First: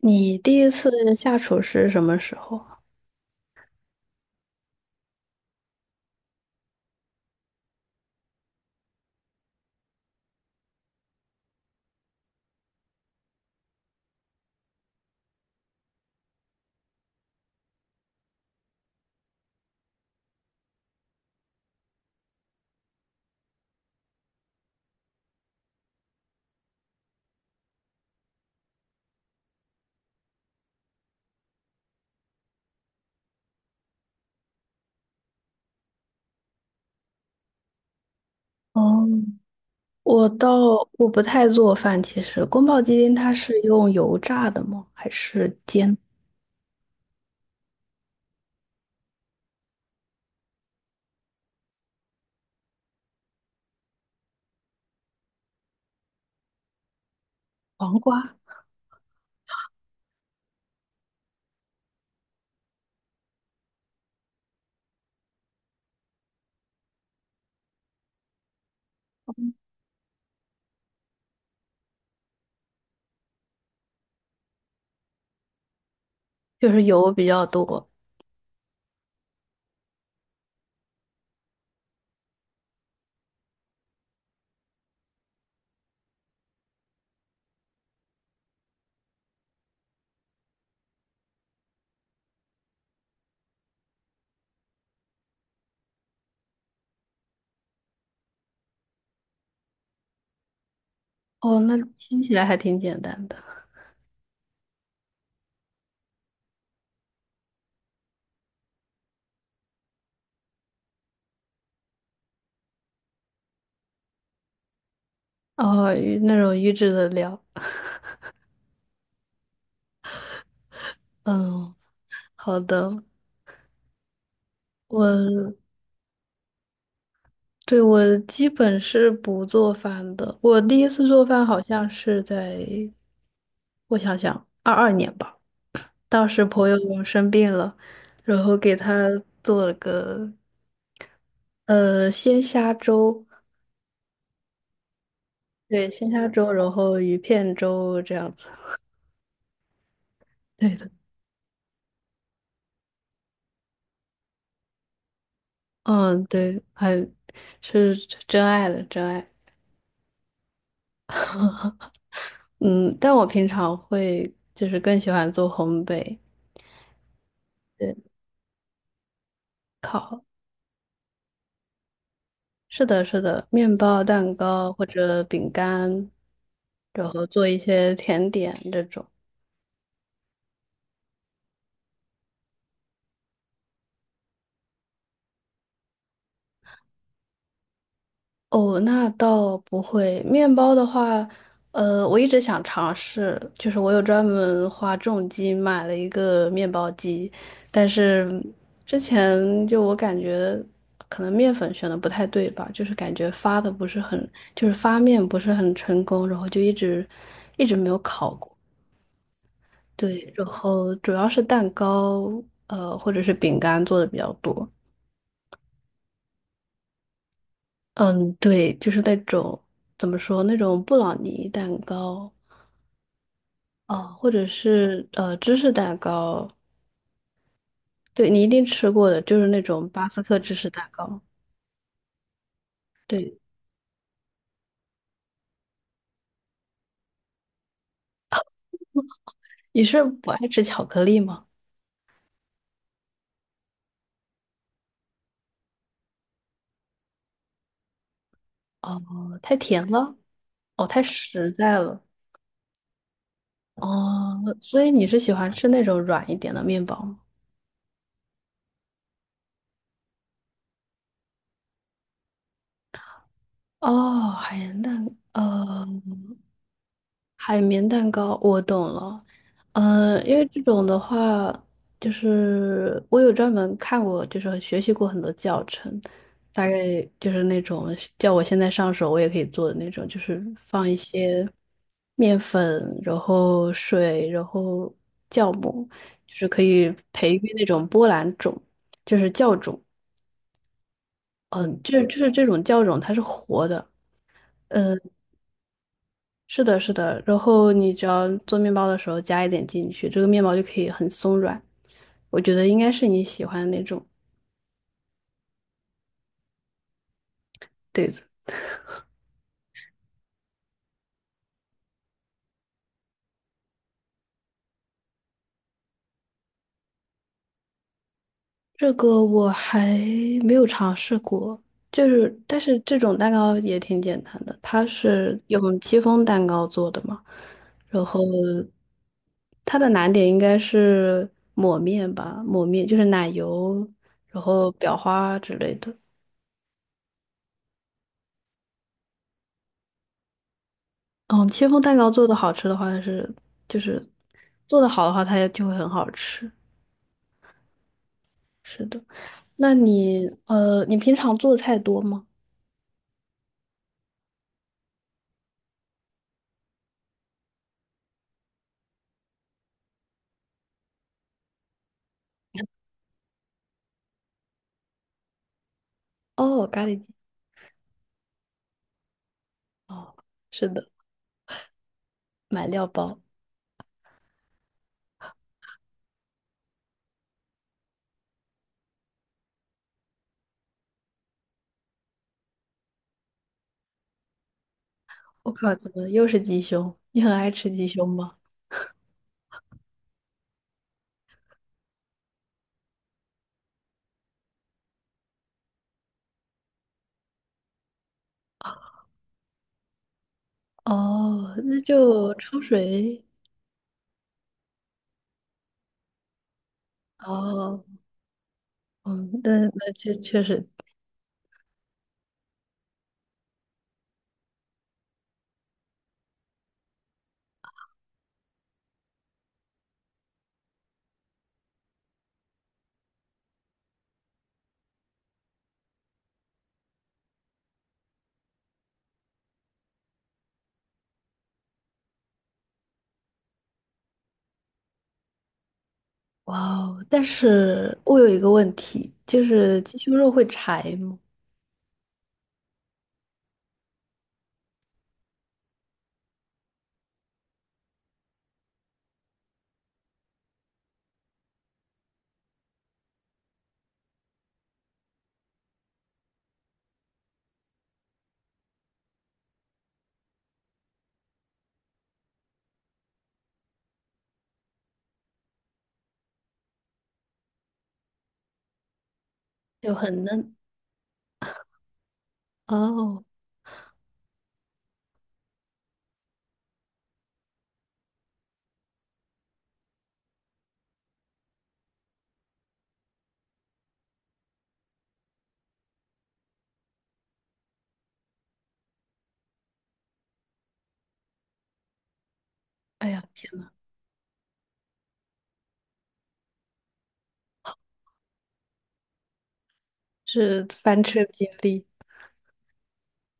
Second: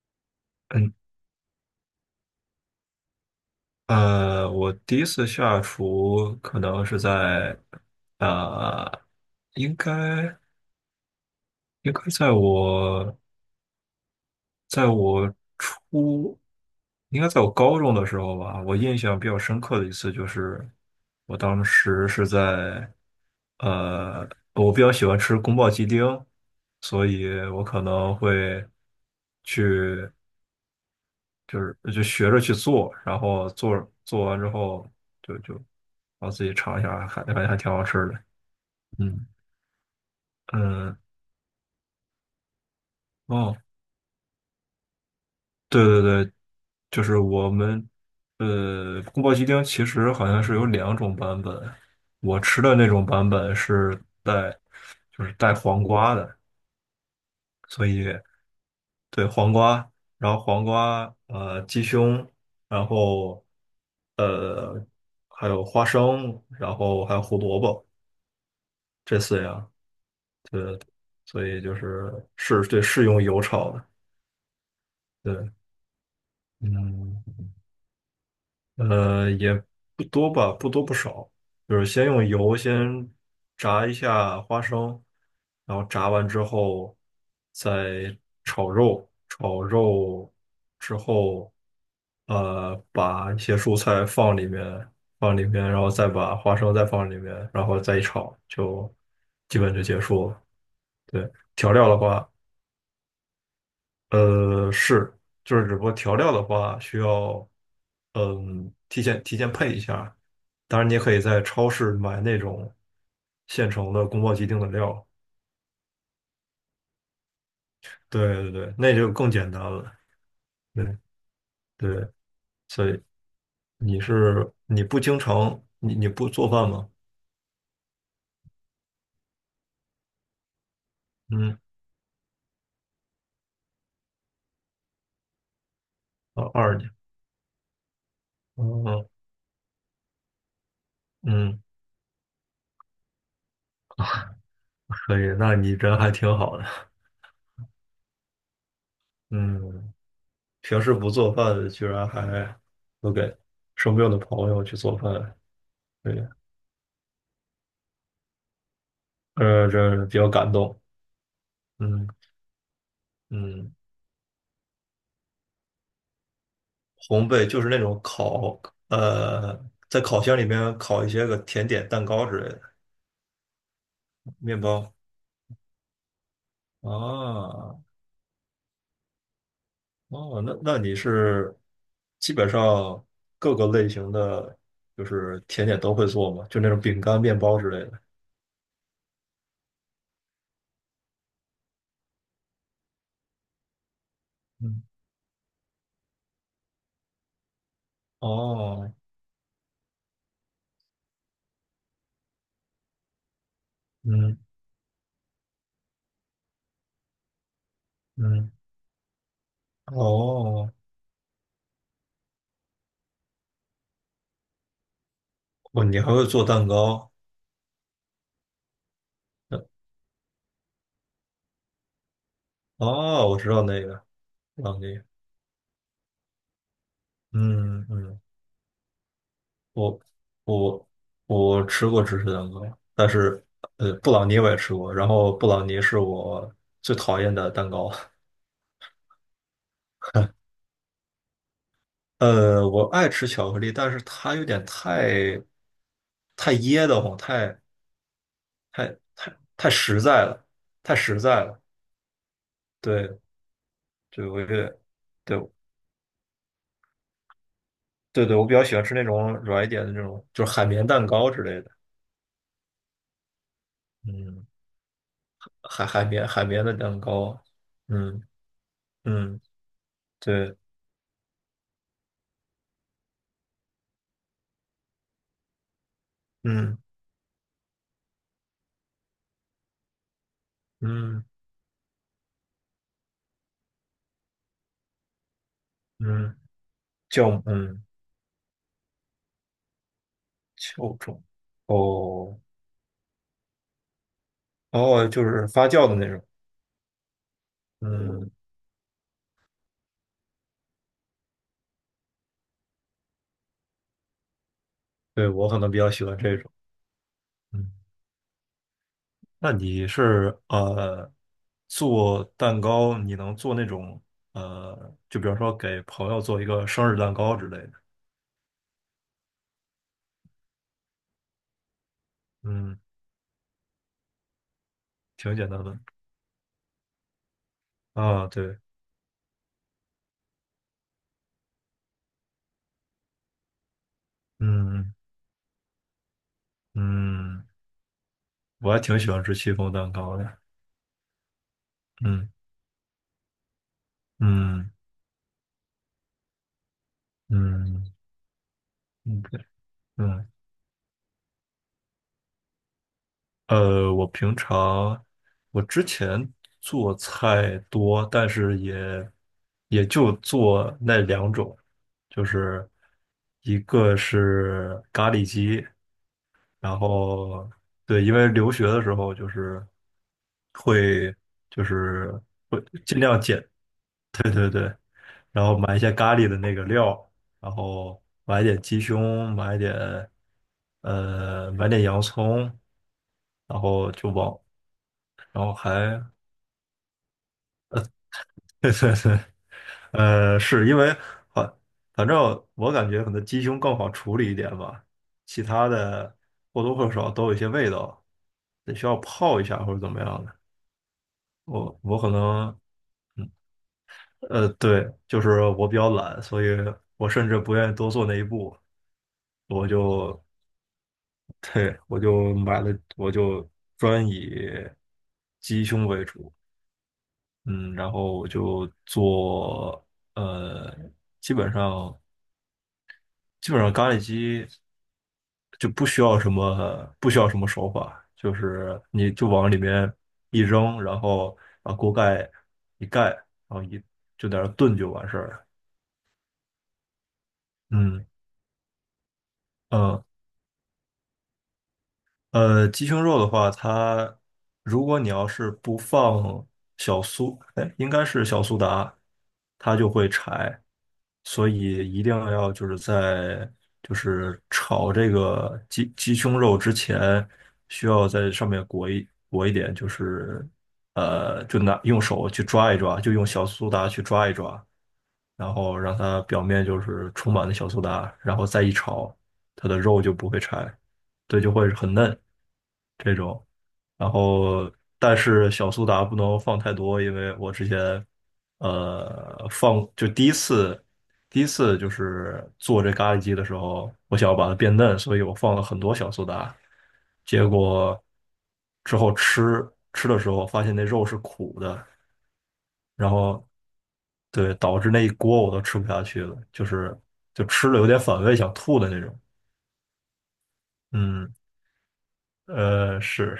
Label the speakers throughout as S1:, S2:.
S1: 你第一次
S2: 嗯，
S1: 下厨是什么时候？
S2: 我第一次下厨可能是在，呃，应该应该在我在我初，应该在我高中的时候吧。我印象比较深刻的一次就是，我当时是在，呃，我比较喜欢吃宫保鸡丁，所以我可能会去，就学着去做，然后做完之后。就就然后自己尝一下，还感觉还挺好吃的。
S1: 哦，
S2: 嗯，
S1: 我倒
S2: 嗯，
S1: 不太做饭，其实宫保鸡丁它是
S2: 哦，
S1: 用油炸的吗？还是
S2: 对
S1: 煎
S2: 对对，就是我们宫保鸡丁其实好像是有两种版本，我吃的那种版本是带就是带黄瓜的，所
S1: 黄
S2: 以
S1: 瓜？
S2: 对黄瓜，然后黄瓜鸡胸，然后呃还有花生，然后还有胡萝卜这四样，所以就是是对是用油炒的，对，
S1: 就是油
S2: 嗯。
S1: 比较多。
S2: 也不多吧，不多不少，就是先用油先炸一下花生，然后炸完之后再炒肉之后，把一些蔬菜放里面，然后再把花生再放里面，然后再一炒，就基本就结束了。对，
S1: 哦，
S2: 调
S1: 那
S2: 料的
S1: 听
S2: 话。
S1: 起来还挺简单的。
S2: 是，就是只不过调料的话需要，嗯，提前配一下。当然，你也可以在超市买那种现成的宫保鸡丁的料。
S1: 哦，预那种预制的料。
S2: 对对对，那就更简单了。对
S1: 嗯，
S2: 对，
S1: 好
S2: 所以
S1: 的。
S2: 你是你不经
S1: 我
S2: 常你你不做饭吗？
S1: 对我基本是不做饭的。我第一次做饭
S2: 嗯，
S1: 好像是在，我想想，二二年吧。当时
S2: 啊，
S1: 朋
S2: 二年，
S1: 友生病了，然后给他
S2: 嗯
S1: 做了个
S2: 嗯，
S1: 鲜虾粥，
S2: 可以，那你
S1: 对，
S2: 人
S1: 鲜
S2: 还
S1: 虾
S2: 挺
S1: 粥，
S2: 好的。
S1: 然后鱼片粥这样子。
S2: 嗯，
S1: 对
S2: 平
S1: 的，
S2: 时不做饭，居然还都给生病的朋友去做饭。
S1: 嗯，
S2: 对，
S1: 对，还是真爱的真爱。
S2: 这比较感动。嗯
S1: 嗯，但我平
S2: 嗯，
S1: 常会就是更喜欢做烘焙，
S2: 烘焙就是那
S1: 对，
S2: 种烤，呃，在烤
S1: 烤，
S2: 箱里面烤一些个甜点、蛋糕之类的
S1: 是的，是的，面包、蛋
S2: 面
S1: 糕或
S2: 包
S1: 者饼干，然后做一
S2: 啊。
S1: 些甜点这种。
S2: 哦，那你是基本上各个类型的就是甜点都会做吗？就那种饼干、面包之类的。
S1: 哦，那倒不会。面包的话，我一直想尝试，就是我有专门
S2: 嗯，
S1: 花重金买了一个面包机，但是
S2: 哦，
S1: 之前就我感觉可能面粉选的不太对吧，就是感觉发的不是很，
S2: 嗯
S1: 就是发面不是很成功，然后就一直没有烤
S2: 嗯，
S1: 过。对，然
S2: 哦，
S1: 后主要是蛋糕，或者是饼干做的比较多。
S2: 哦，你还会做蛋糕？
S1: 嗯，对，就是那种怎么说那种布朗尼蛋糕，
S2: 哦，我知道那个，
S1: 哦，或者
S2: 知道那个
S1: 是芝士蛋糕，
S2: 嗯嗯。
S1: 对你一定吃过的，就是那种
S2: 我
S1: 巴斯克芝士蛋
S2: 我
S1: 糕。
S2: 我吃过芝士蛋糕，但
S1: 对，
S2: 是布朗尼我也吃过，然后布朗尼是我最讨厌的蛋糕。
S1: 你是不爱吃巧克力吗？
S2: 我爱吃巧克力，但是它有点太噎得慌，太
S1: 哦，
S2: 太
S1: 太
S2: 太
S1: 甜
S2: 实
S1: 了，
S2: 在了，
S1: 哦，
S2: 太
S1: 太
S2: 实在
S1: 实
S2: 了。
S1: 在了，
S2: 对，就
S1: 哦，
S2: 我觉得，
S1: 所以你是喜
S2: 对
S1: 欢吃那种软一点的面包吗？
S2: 对对，我比较喜欢吃那种软一点的那种，就是海绵蛋糕之类的。
S1: 哦，
S2: 嗯，
S1: 海盐蛋，呃，
S2: 海绵的蛋糕。
S1: 海绵蛋
S2: 嗯
S1: 糕，我懂了。
S2: 嗯，
S1: 因为
S2: 对，
S1: 这种的话，就是我有专门看过，就是学习过很多教程，大
S2: 嗯
S1: 概就是那种叫我现在上手我也可以做的那种，就是放一
S2: 嗯
S1: 些面粉，然后水，然后酵母，就
S2: 嗯。
S1: 是可以
S2: 酵
S1: 培
S2: 母，
S1: 育那
S2: 嗯
S1: 种波兰种，就是酵种。
S2: 酵种
S1: 嗯、这就是
S2: 哦
S1: 这种酵种它是活的。嗯。
S2: 哦，就是发酵的那种。
S1: 是的，是的。然后你只要
S2: 嗯，
S1: 做面包的时候加一点进去，这个面包就可以很松软。我觉得应该是你喜欢的那种
S2: 对，我可能比较喜欢这种。嗯，
S1: 对子。
S2: 那你是做蛋糕，你能做那种就比如说给朋友做一个生日蛋糕之类的。
S1: 这个我还没有尝试过，就是但是
S2: 嗯，
S1: 这种蛋糕也挺简单的，它
S2: 挺
S1: 是
S2: 简单
S1: 用
S2: 的
S1: 戚风蛋糕做的嘛，然后
S2: 啊，对，
S1: 它的难点应该是抹面吧，抹面就是奶油，然后
S2: 嗯
S1: 裱花之类的。
S2: 嗯，我还挺喜欢吃戚风蛋糕的。
S1: 嗯，戚风蛋糕做
S2: 嗯
S1: 的好吃的话，它是就是
S2: 嗯
S1: 做的好的话，它也就会很好吃。
S2: 嗯
S1: 是的，
S2: 嗯，对，
S1: 那
S2: 嗯。
S1: 你你平常做菜多吗？
S2: 我平常我之前做菜多，但是也就做那两种，就是一个是咖喱鸡，
S1: 哦，
S2: 然
S1: 咖喱鸡。
S2: 后对，因为留学的时候
S1: 哦，是的，
S2: 会就是会
S1: 买料
S2: 尽
S1: 包。
S2: 量简，然后买一些咖喱的那个料，然后买点鸡胸，买点洋葱，然后就往。然
S1: 我
S2: 后
S1: 靠，怎
S2: 还
S1: 么又是鸡胸？你很爱吃鸡胸吗？
S2: 是因为反反正我感觉可能鸡胸更好处理一点吧，其他的或多或少都有一些味道，得需要泡一下或者怎么样的。
S1: 哦，
S2: 我
S1: 那
S2: 我可
S1: 就
S2: 能，
S1: 焯水。
S2: 嗯对，就是我比较懒，所以我甚至不愿意
S1: 哦，
S2: 多做那一步，
S1: 嗯，那
S2: 我
S1: 确
S2: 就，
S1: 确实，
S2: 对，我就买了，我就专以鸡胸为主，嗯，然后我就做，呃，基本上。咖喱鸡就不需要什么手法，就是你就往里面一扔，然后把锅盖一盖，然后就在那儿炖就完事儿了。
S1: 哇哦！但是
S2: 嗯
S1: 我有一个问题，就是
S2: 嗯，
S1: 鸡胸肉会柴吗？
S2: 鸡胸肉的话，它如果你要是不放小苏，哎，应该是小苏打，它就会柴，所以一定要就是炒这个鸡胸肉之前，需要在上面裹一点，就是用手去抓一抓，就用小苏打去抓一抓，然后让它表面就是充满了小苏打，然后再一炒，它的
S1: 就
S2: 肉就
S1: 很
S2: 不会
S1: 嫩。
S2: 柴，对，就会很嫩这
S1: 哦，
S2: 种。然后，但是小苏打不能放太多，因为我之前呃放就第一次就是做这咖喱鸡的时候，我想要把它变嫩，所以我放了很多小苏打，结果之后吃的时候发现那肉是苦的。
S1: 哎
S2: 然
S1: 呀，
S2: 后
S1: 天。
S2: 对，导致那一锅我都吃不下去了，就是吃了有点反胃，想吐的那种。
S1: 是翻车
S2: 嗯，
S1: 经历
S2: 是，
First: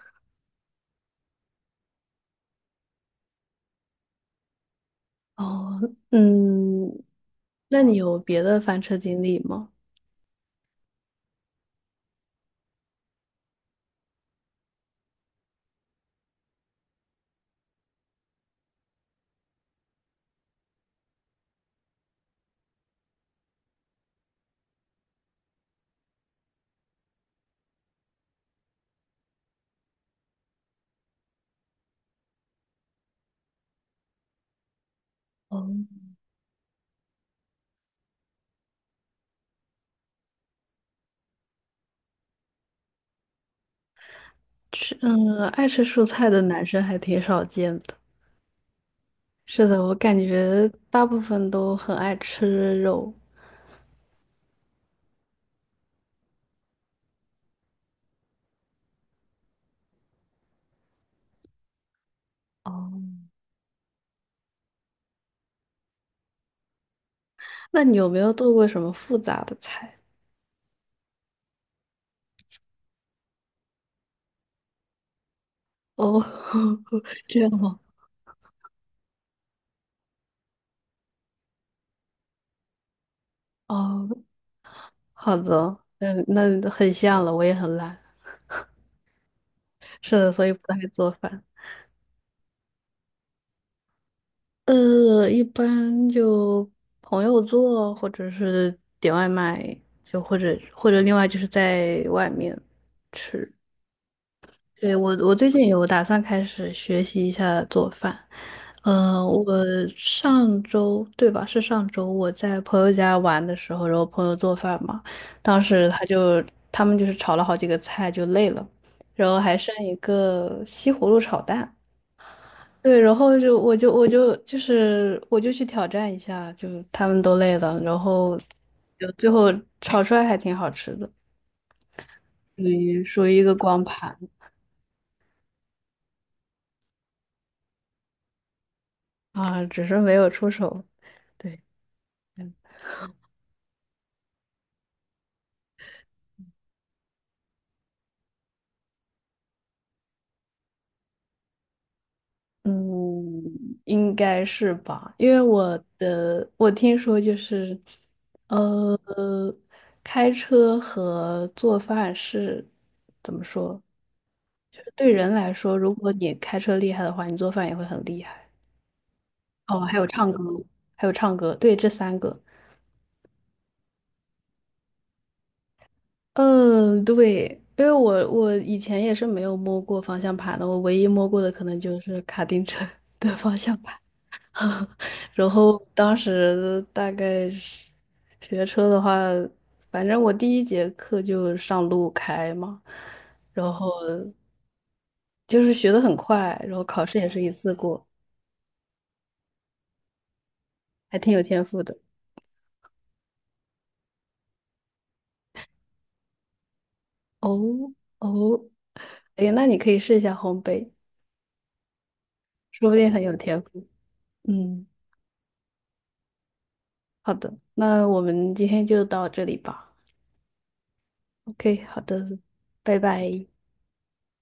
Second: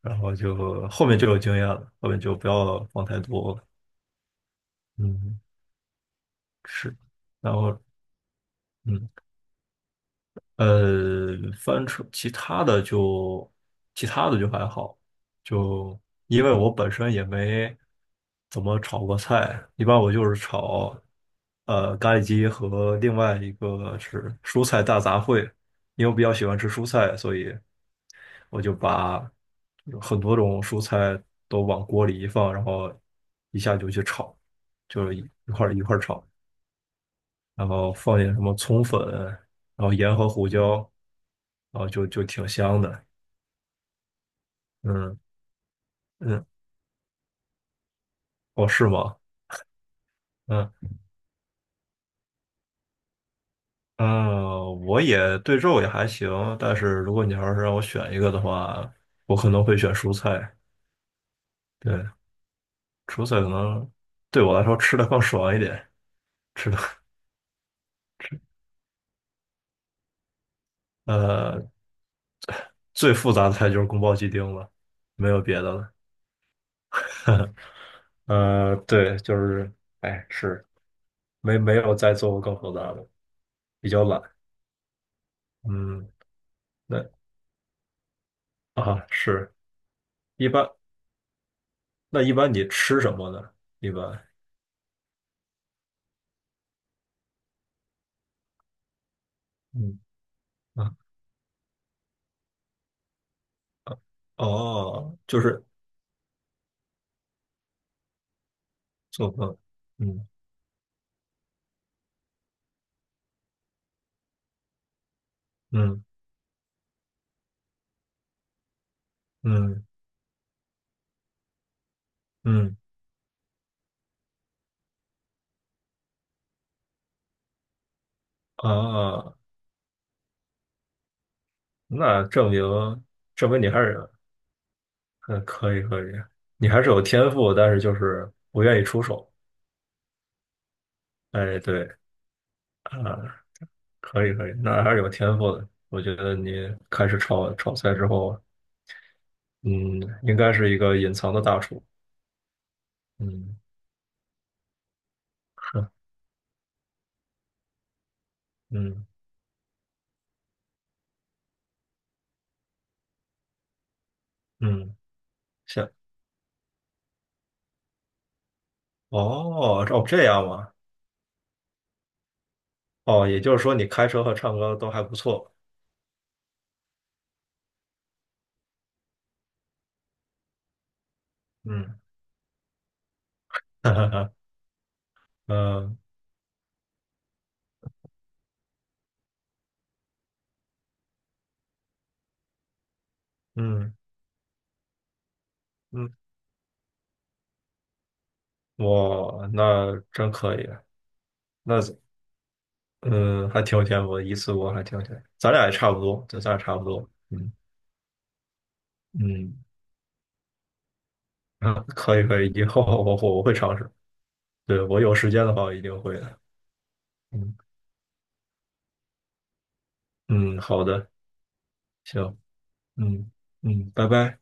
S2: 然后就后面就有经验了，后面就不要放太多了。嗯，
S1: 哦，
S2: 是，
S1: 嗯，
S2: 然后
S1: 那你有别的翻车
S2: 嗯。
S1: 经历吗？
S2: 呃，翻车，其他的就还好，就因为我本身也没怎么炒过菜，一般我就是炒咖喱鸡和另外一个是蔬菜大杂烩，因为我比较喜欢吃蔬菜，所以我就把很多种蔬菜都往锅里一放，然后一下就去炒，就是一
S1: 哦，
S2: 块儿一块儿炒。然后放点什么葱粉，然后盐和胡椒，然后就挺香的。
S1: 吃，
S2: 嗯
S1: 嗯，爱吃蔬菜的
S2: 嗯，
S1: 男生还挺少见的。
S2: 哦，是吗？
S1: 是的，我感觉
S2: 嗯
S1: 大部分都很爱吃肉。
S2: 嗯，我也对肉也还行，但是如果你要是让我选一个的话，我可能会选蔬菜。对，
S1: 哦，
S2: 蔬菜可能对我来说吃的更爽一点，吃的
S1: 那你有没有做过什么复杂的菜？
S2: 呃最复杂的菜就是宫保鸡丁了，没有别的了。
S1: 哦，这样 吗？
S2: 对，就是哎是没有再做过更复杂的，比较
S1: 哦，
S2: 懒。
S1: 好的，
S2: 嗯。
S1: 嗯，那很
S2: 那
S1: 像了，我也很懒。
S2: 啊是
S1: 是的，所
S2: 一
S1: 以不
S2: 般，
S1: 太做饭。
S2: 那一般你吃什么呢？一般，
S1: 一般就朋友做，或者是点外卖，
S2: 嗯
S1: 就或者或
S2: 啊
S1: 者另外就是在外面吃。对，
S2: 哦，
S1: 我
S2: 就
S1: 最
S2: 是
S1: 近有打算开始学习一下做饭。呃，
S2: 做
S1: 我
S2: 饭，嗯
S1: 上周，对吧？是上周我在朋友家玩的时候，然后朋友做饭嘛，当时
S2: 嗯
S1: 他们就是炒了好几个菜，就累了，然后还剩
S2: 嗯
S1: 一个西葫芦炒蛋。
S2: 嗯
S1: 对，然后就我就去挑战一下，就他们都累了，然后就最
S2: 啊，
S1: 后炒出来还挺好吃的，
S2: 那
S1: 属于一
S2: 证
S1: 个
S2: 明你还
S1: 光
S2: 是
S1: 盘
S2: 嗯可以可以，你还是有天赋，但是就是不愿意出手。
S1: 啊，只是没有出手。
S2: 哎，
S1: 对，
S2: 对啊，可以可以，那还是有天赋的。我觉得你开始炒菜之后，嗯，应该是一个隐藏的大厨。嗯，
S1: 嗯，应该是吧，因为
S2: 是，
S1: 我听说就是，呃，
S2: 嗯
S1: 开车和做饭是怎么说？就是
S2: 嗯。
S1: 对人来说，
S2: 行。
S1: 如果你开车厉害的话，你做饭也会很厉害。哦，
S2: 哦，
S1: 还
S2: 哦，
S1: 有
S2: 这
S1: 唱歌，
S2: 样吗？
S1: 还有唱歌，对，这三个。
S2: 哦，也就是说你开车和唱歌都还不错。
S1: 嗯，对，因为我以前也是没有摸过方向盘的，我唯一摸过的可能
S2: 嗯，
S1: 就是卡丁车 的方 向
S2: 哈
S1: 盘。
S2: 哈哈，
S1: 然后
S2: 嗯
S1: 当时大概是学车的话，反正我第一节课就上路开嘛，然后
S2: 嗯
S1: 就是学的
S2: 嗯，
S1: 很快，然后考试也是一次过，
S2: 哇，那真可以，
S1: 还挺有天
S2: 那
S1: 赋的。
S2: 嗯还挺有天赋的，一次过还挺有天赋。咱俩也差不多，对，咱俩差不多。嗯
S1: 哦哦，哎，
S2: 嗯，
S1: 那你可以试一下烘焙。
S2: 啊可以可以，以后
S1: 说不定很有
S2: 我会
S1: 天
S2: 尝
S1: 赋。
S2: 试。对，
S1: 嗯，
S2: 我有时间的话，我一定会的。
S1: 好的，
S2: 嗯
S1: 那我们今天就到这里吧。
S2: 嗯，好的，
S1: OK，好
S2: 行，
S1: 的，拜
S2: 嗯
S1: 拜。
S2: 嗯，拜拜。